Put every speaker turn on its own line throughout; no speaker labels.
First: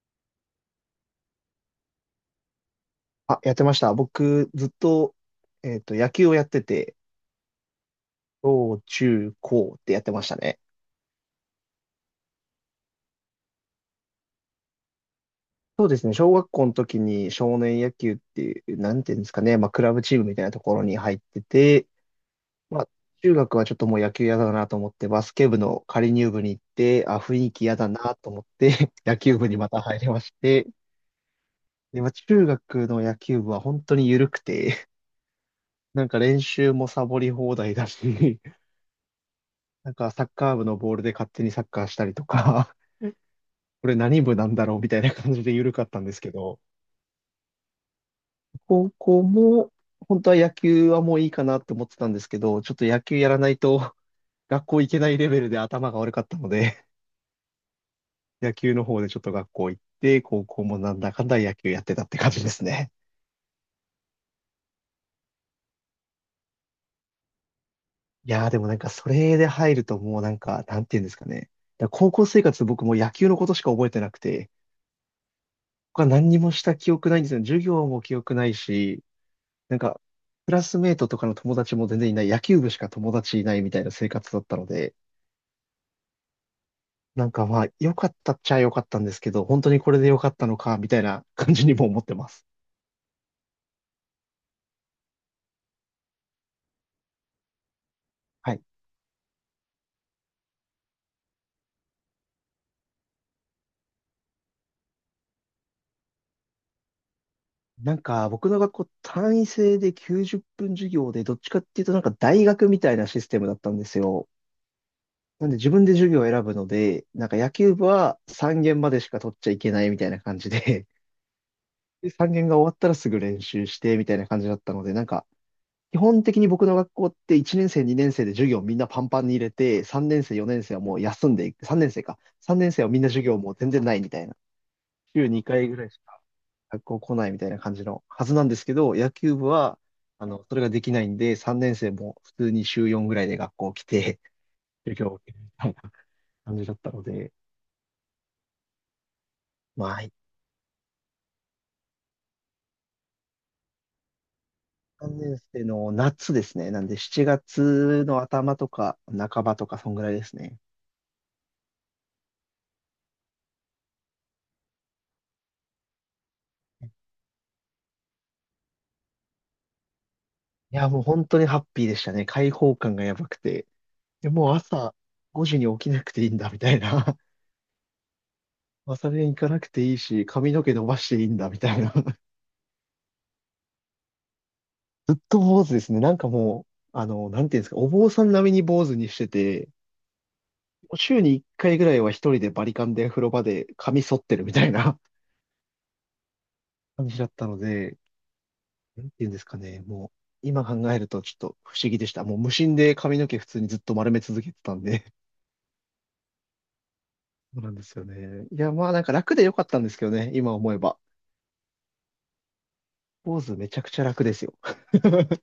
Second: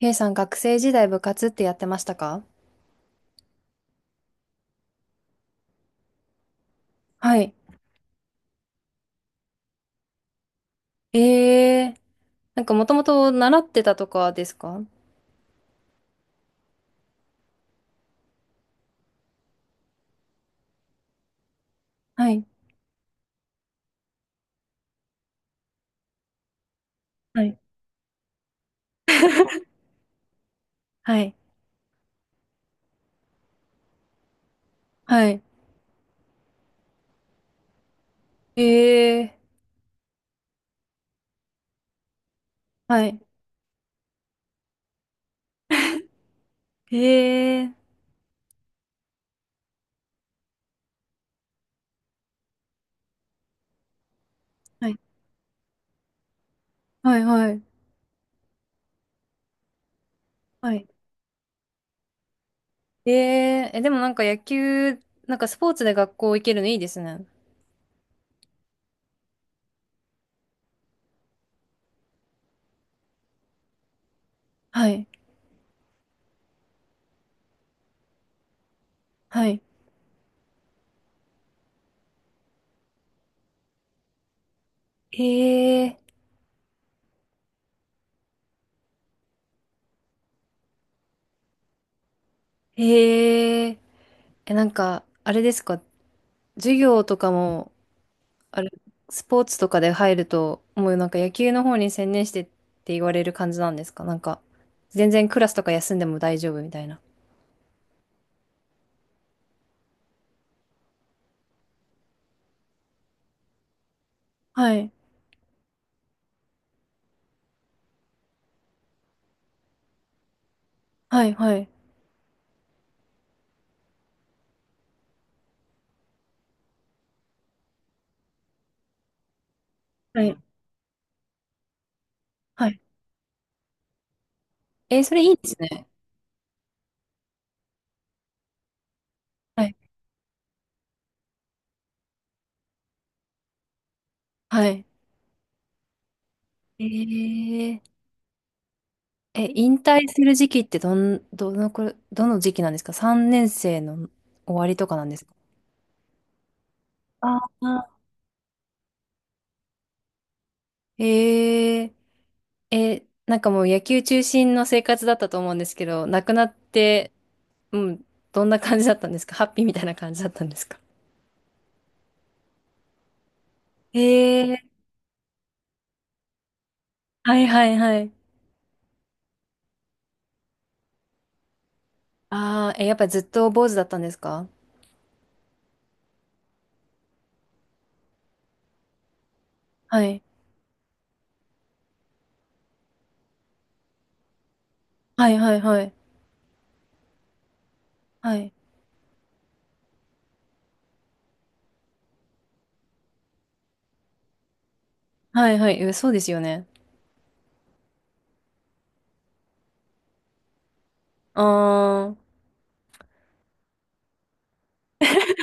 K さん学生時代部活ってやってましたか？
あ、やってました。僕、ずっと、野球をやってて、
はい。
小中高ってやってましたね。
ええー、なんかもともと習ってたとかですか？
そうですね。小学校の時に少年野球っていう、なんていうんですかね。まあ、クラブチームみたいなところに入ってて、
はい。
まあ、中学はちょっともう野球嫌だなと思って、バスケ部の仮入部に行って、あ、雰
は
囲
い。
気嫌だなと思って、野球部にまた入りまして、
はい。
で、まあ、中学の野球部は本当に緩くて、
はい。
なんか練習もサボり放題だし、
ええ
なんかサッカー部のボールで勝手にサッカーしたりとか、
ー、はい。
これ何部なんだろうみたいな感じで緩かったんですけど、
ええー、
高校も本当は野球はもういいかなって思ってたんですけど、ちょっと野球やらないと 学校
は
行
い。
けないレベルで頭が悪かったので、
はい。はい。
野球の方でちょっと学校行って、高校
は
も
い。
なんだかんだ野球やってたって感じですね。
ええー、え、でもなんか野球、なんかスポーツで学校行けるのいいですね。
いやーでもなんかそれで入るともうなんか、なんていうんですかね。だから高校生活僕もう野球のことしか覚えてなくて、
はい。
他何にもした記憶ないんですよ。授業も記憶ないし、
はい。
なんか、クラスメイトとかの友達も全然いない、野球部しか友達いないみたいな生活だったので、
ええ
なんかまあ、良かったっちゃ良かったんですけど、本当にこれで良かったのか、みたいな感じにも思ってます。
ー、ええー、え、なんか、あれですか？授業とかも、
は
あ
い。
れ、スポーツとかで入ると、もうなんか野球の方に専念してって言われる感じなんですか？全然クラスとか休んでも大丈夫みたいな。
なんか、僕の学校単位制で90分授業で、どっちかっていうとなんか大学みたいなシステムだったんですよ。
はい。
なんで自分で授業を選ぶので、なんか野球部は3限までしか取っちゃいけないみたいな感じで、
はい、はい。
で、3限が終わったらすぐ練習してみたいな感じだったので、なんか基本的に僕の学校って1年生、2年生で授業みんなパンパンに入れて、3
は
年生、
い、
4年生はもう休んでいく、3年生か。3
は
年
い。
生はみんな授業もう全然ないみたいな。
えー、それ
週
いいで
2
す
回ぐら
ね。
いしか学校来ないみたいな感じのはずなんですけど、野球部
はい。
は、それができないんで、3年生も普通に週4ぐらいで学校来て、
はい。
授業を受けるみたいな感じだっ
え
たので、
ー、引
まあ、
退する時期ってどのくら、どの時期なんですか？ 3 年生の終わりとかなんで
3
すか？
年生の夏ですね。なんで7
ああ
月の頭とか半ばとか、そんぐらいですね。
ー、なんかもう野球中心の生活だったと思うんですけど、亡くなって、うん、どんな感じだったんですか？ハッピーみたいな感じだったんです
い
か？
や、もう本当にハッピーでしたね。開放感がやばくて。でもう
ええ。
朝5時に起きなくていいんだ、みたいな。
はいはいはい。
朝練行かなくていいし、髪の毛伸ばしていいんだ、みたいな。
ああ、え、やっぱずっと坊主だったんですか？
ずっと坊主ですね。なんかもう、なんていうんですか、お坊さん並みに坊主にしてて、
はい。
週に1回ぐらいは一人でバリカンで風呂場で髪剃ってるみたいな
はいはいはい。
感じだったので、
はい。
なんていうんですかね、もう、今考えるとちょっと不思議でした。もう無心で髪の毛普通にずっと丸め続けてたんで
はいはい。え、そうですよね。
そうなんですよね。いや、まあなんか楽で良かったんですけどね、今思えば。
あー、
ポーズめちゃくちゃ楽ですよ。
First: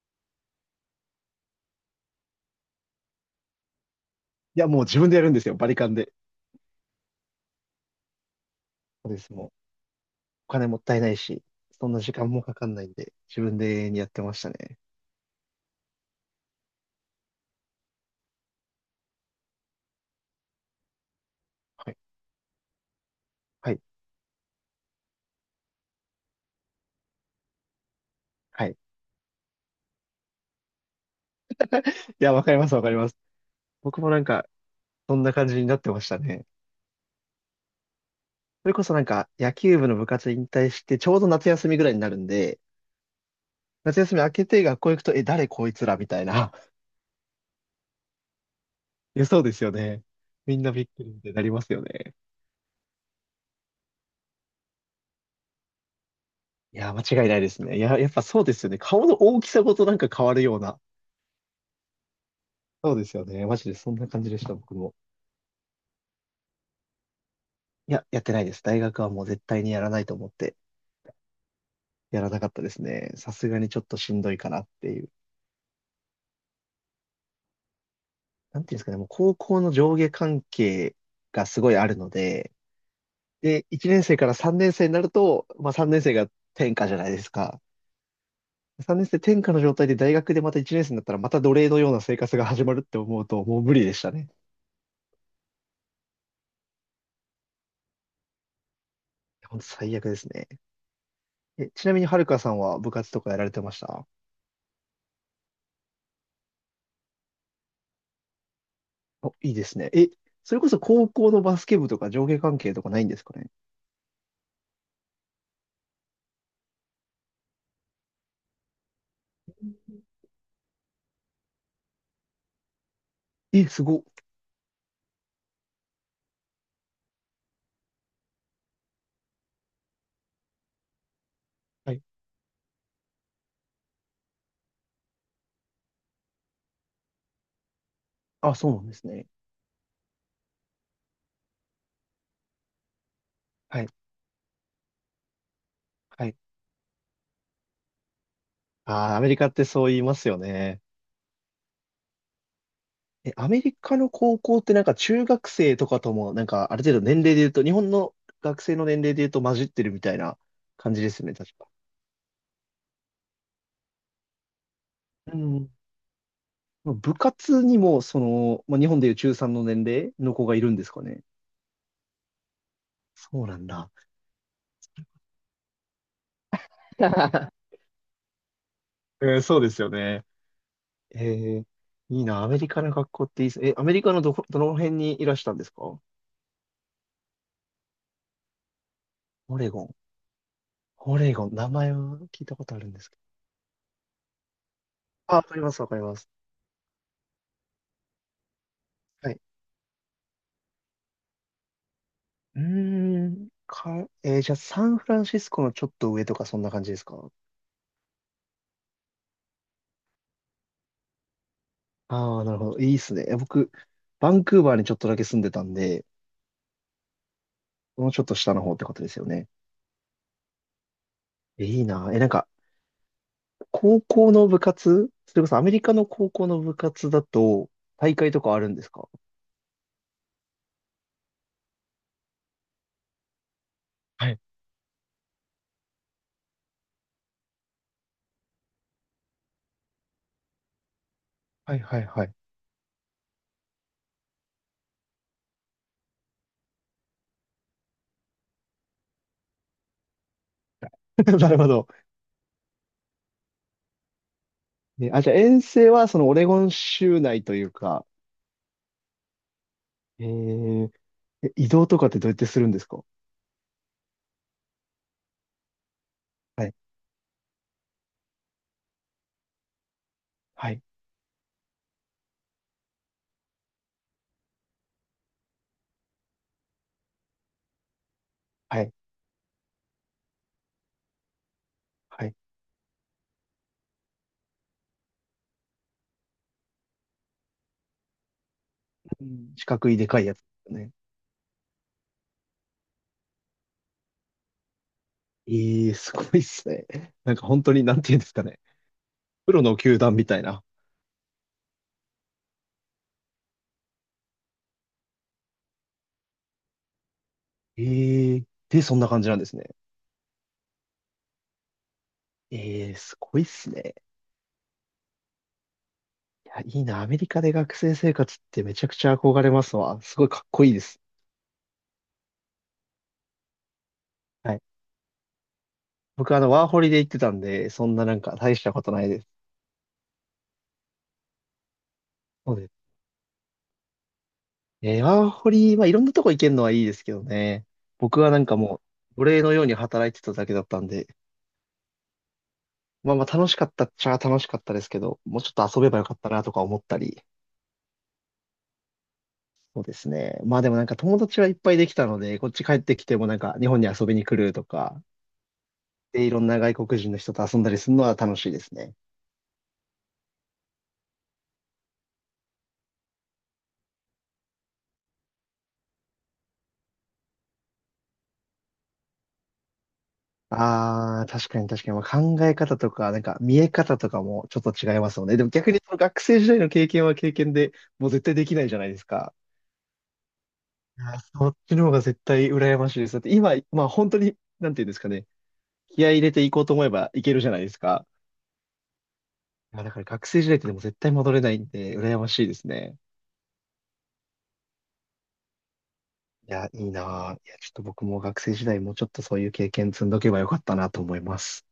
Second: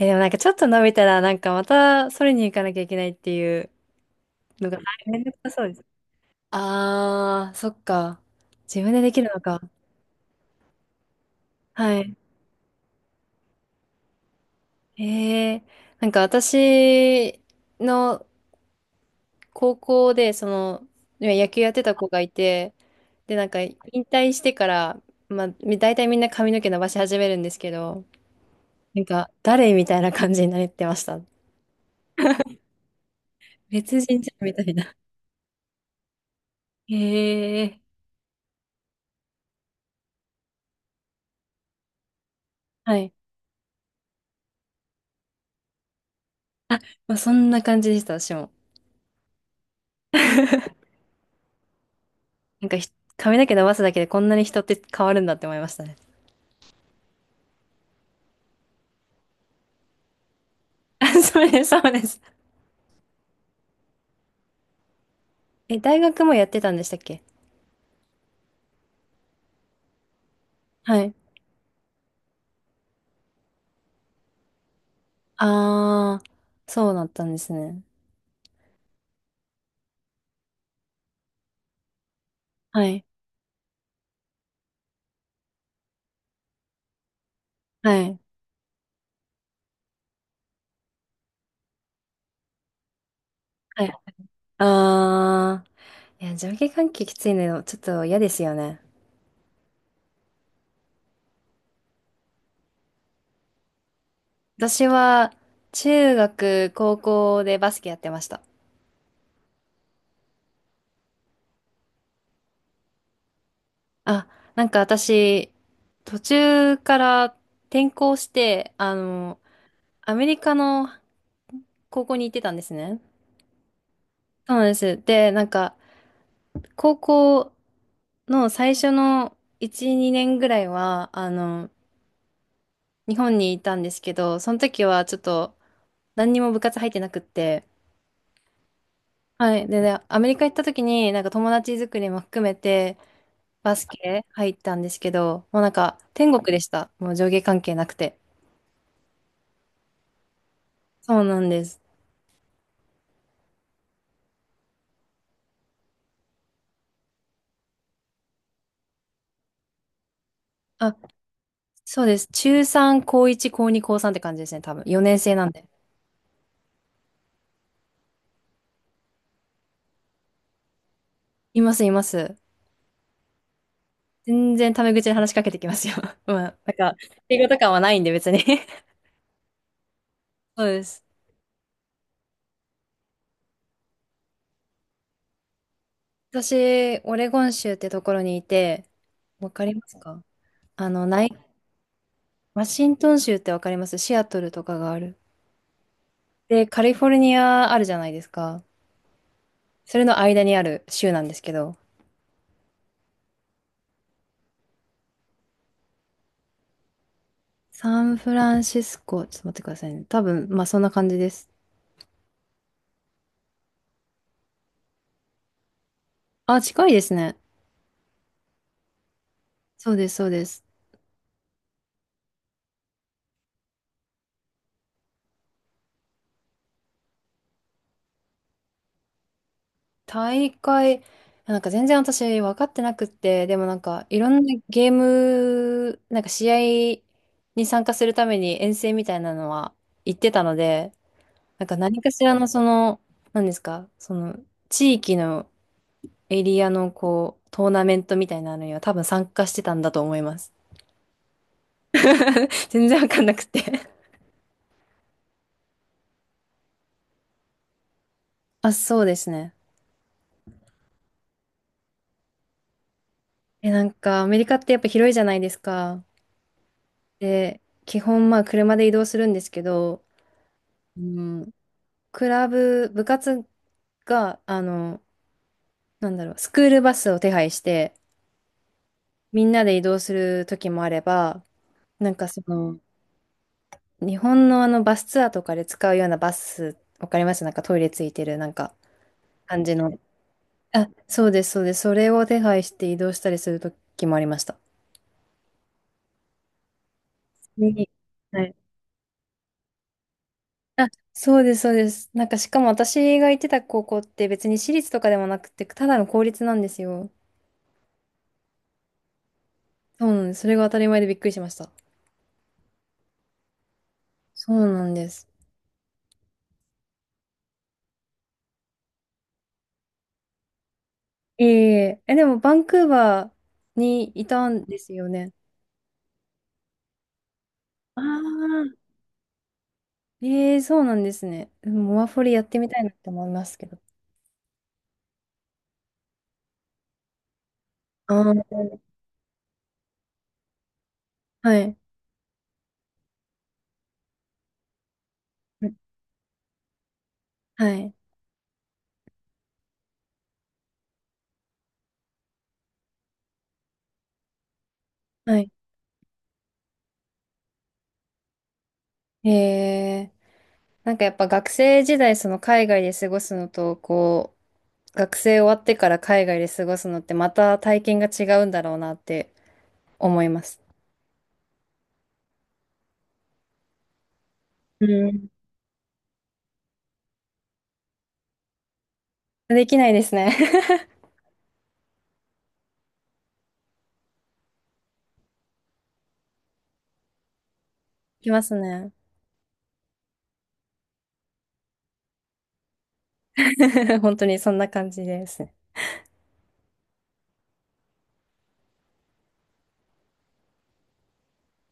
え、でもなんかちょっと伸びたら、なんかまたそれに行かなきゃいけないっていう
いや、
のが、
も
は
う自
い、
分で
め
や
ん
る
ど
ん
く
です
さ
よ、
そう
バ
で
リ
す。
カンで。
ああ、そっか。自分で
そ
で
うで
きる
す、
の
もう。
か。
お金もったいないし、そん
は
な時
い。
間もかかんないんで、自分でやってましたね。
ええ。なんか私の高校で、野球やって
は
た
い。
子がいて、で、なんか、
は
引
い。
退してから、大体みんな髪の毛伸ばし始めるんですけど、
はい。い
なんか、誰みたいな感じになってました。
や、わかります、わかります。
別
僕もな
人
ん
じゃん
か、
みたいな。
そんな感じになってましたね。
へえ。
それこそなんか、野球部の部活引退して、ちょうど夏休みぐらいになるんで、
はい。
夏休み明けて学校行くと、え、誰こいつらみたいな。
あ、まあ、そんな感じでした、私も。
いや、そうですよね。みんなびっくりってなりますよね。
なんかひ、髪の毛伸ばすだけでこんなに人って変わるんだって思いましたね。
いや、間違いないですね。いや、やっぱそうですよね。顔の大きさごとなんか変わるような。
あ、そうです、そうです。
そうですよね。マジでそんな感じでした、僕も。
え、大学もやってたんでしたっけ？
いや、やってないです。大学はもう絶対にやらないと思って、
はい。
やらなかったですね。さすがにちょっとしんどいかなっていう。
あー、そうだったんですね。
なんていうんですかね、もう高校の上下関係がすごいあるので、
はい。
で、1年生から3年生になると、まあ3年生が転科じゃないですか。
はい。
3年生転科の状態で大学でまた1年生になったらまた奴隷のような生活が始まるって思うと、もう無
は
理
い。
でしたね。
あー。いや、上下関係きついの、ちょっと嫌ですよね。
本当最悪ですね。え、ちなみにはるかさんは部活とかやられてました
私は、中学、高校でバスケやってました。
お、いいですね。え、それこそ高校のバスケ部とか上下関係とかないんですかね？
あ、なんか私、途中から転校して、あの、アメリカの高校に行ってたんですね。
え、すごっ。
そうなんです。で、なんか、高校の最初の1、2年ぐらいは、あの、
はい。
日本にいたんですけど、その時はちょっと、何にも部活入ってなくって、
あ、そうなんですね。
はい。でね、アメリカ行った時に、なんか友達作りも含めて、バ
は
ス
い。
ケ入ったんですけど、もうなんか
は
天
い。
国でした。もう上下関係なくて。
あー、アメリカってそう言いますよね。
そうなんです。
え、アメリカの高校ってなんか中学生とかともなんかある程度年齢で言うと、日本の学生の年齢で言うと混じってるみたいな感
あ、
じですよね、確か。
そうです。中3、高1、高2、高3って感じですね、多分。4年生
う
なんで。
ん。部活にも、その、まあ、日本でいう中3の年齢の子がいるんですかね。
います、います。
そうなんだ。
全然タメ口で話しかけてきますよ。まあ、なんか、英語とか はないんで別に。
うん、そうですよね。
そうです。
ええ、いいな。アメリカの学校っていいです。え、アメリカのどこ、どの辺にいらしたんですか？
私、オレゴン州ってところにいて、わ
オ
か
レ
り
ゴ
ま
ン。
すか？あの、
オ
ない、
レゴン。名前は聞いたこ
ワ
とある
シ
ん
ン
です
ト
け
ン
ど。
州ってわかります？シアトルとかがある。
あ、わかります、わかります。
で、カリフォルニアあるじゃないですか。
はい。
それの間にある州なんですけど、
うーん。か、えー、じゃあ、サンフランシスコのちょっと上とか、そんな感じですか？
サンフランシスコ、ちょっと待ってくださいね。多分、まあそんな感じです。
ああー、なるほど。いいっすね。え、僕、バンクーバーにちょっとだけ住んでたんで、
あ、近いですね。
もうちょっと下の方ってことですよね。
そうです、そうです。
え、いいな。え、なんか、高校の部活それこそアメリカの高校の部活だと、大会とかあるんですか？
大会、なんか全然私分かってなくって、でもなんかいろ
は
ん
い、
なゲーム、なんか試合に参加するために遠征みたいなのは行ってたので、なん
は
か
い、は
何
い、
かし
は
ら
い。
のその、何ですか、その地域のエリアのこう、トーナメントみたいなのには多分参加してたんだと思います。
なるほど。
全然分かんなくて。
ね、あ、じゃあ遠征はそのオレゴン州内というか、
あ、そうですね。
えー、え移動とかってどうやってするんですか？
え、なんか、アメリカってやっぱ広いじゃないですか。
はい、
で、基本、まあ、車で移動するんですけど、
はい、
うん、クラブ、部活が、あの、なんだろう、スクールバスを手配して、
はい、
みんなで移動する時もあれば、なん
は
か
い。
その、日本のあの、バスツアーとかで使うようなバス、わかります？なんかトイレついてる、なんか、
うん。
感
四
じ
角い
の。
でかいやつです
あ、
ね。
そうです、そうです。それを手配して移動したりする時もありました。
ええ、すごいっすね。なんか本当に、
に、
なんていうんですかね。プロの球団みたいな。
あ、そうです、そうです。なんか、しかも私が行ってた高校って別に私立とかでもなくて、ただの公立なんですよ。
ええ、で、そんな感じなんですね。
そうなんです。それが当たり前でびっくりしました。
ええ、すごいっすね。
そうなんです。
いや、いいな。アメリカで学生生活ってめちゃくちゃ憧れますわ。すごいかっこいいです。
ええ、え、でも、バンクーバーにいた
はい。
んですよね。
僕、ワーホリで行ってたんで、そん
あ
ななんか大したこ
あ。
とないです。
ええ、そうなんですね。でもモアフォリやっ
そ
て
うで
みたい
す。
なって思いますけど。
ワーホリ、まあ、いろんなとこ行けるのはいいですけどね。僕
あ
は
あ、
なんかもう、奴隷のように働いてただけだったんで、
はい。
まあまあ楽しかったっちゃ楽しかったですけど、もうちょっと遊べばよかったなとか思ったり、
はい。
そうですね。まあでもなんか友達はいっぱいできたので、こっち帰ってきてもなんか日本に遊びに来るとか、
はい。
で、いろんな外国人の人と遊んだりするのは楽しいですね。
ええ。なんかやっぱ学生時代、その海外で過ごすのと、こ、学生終わってから海外で過ごすのってまた体験が違うんだろうなって思います。
ああ、確かに確かに、まあ、考え方とか、なんか見え方とかもちょっと
う
違いますよ
ん。
ね。でも逆にその学生時代の経験は経験で、もう絶対できないじゃないですか。
できないですね。
いや、そっちの方が絶対羨ましいです。だって今、まあ本当に、なんていうんですかね、気合い入れていこうと思えばいけるじゃないですか。
できますね。
いや、だから学生時代ってでも絶対戻れないんで、羨ましいですね。
本当にそんな感じですね。
いや、いいなぁ。いや、ちょっと僕も学生時代もうちょっとそういう経験積んどけばよかったなと思います。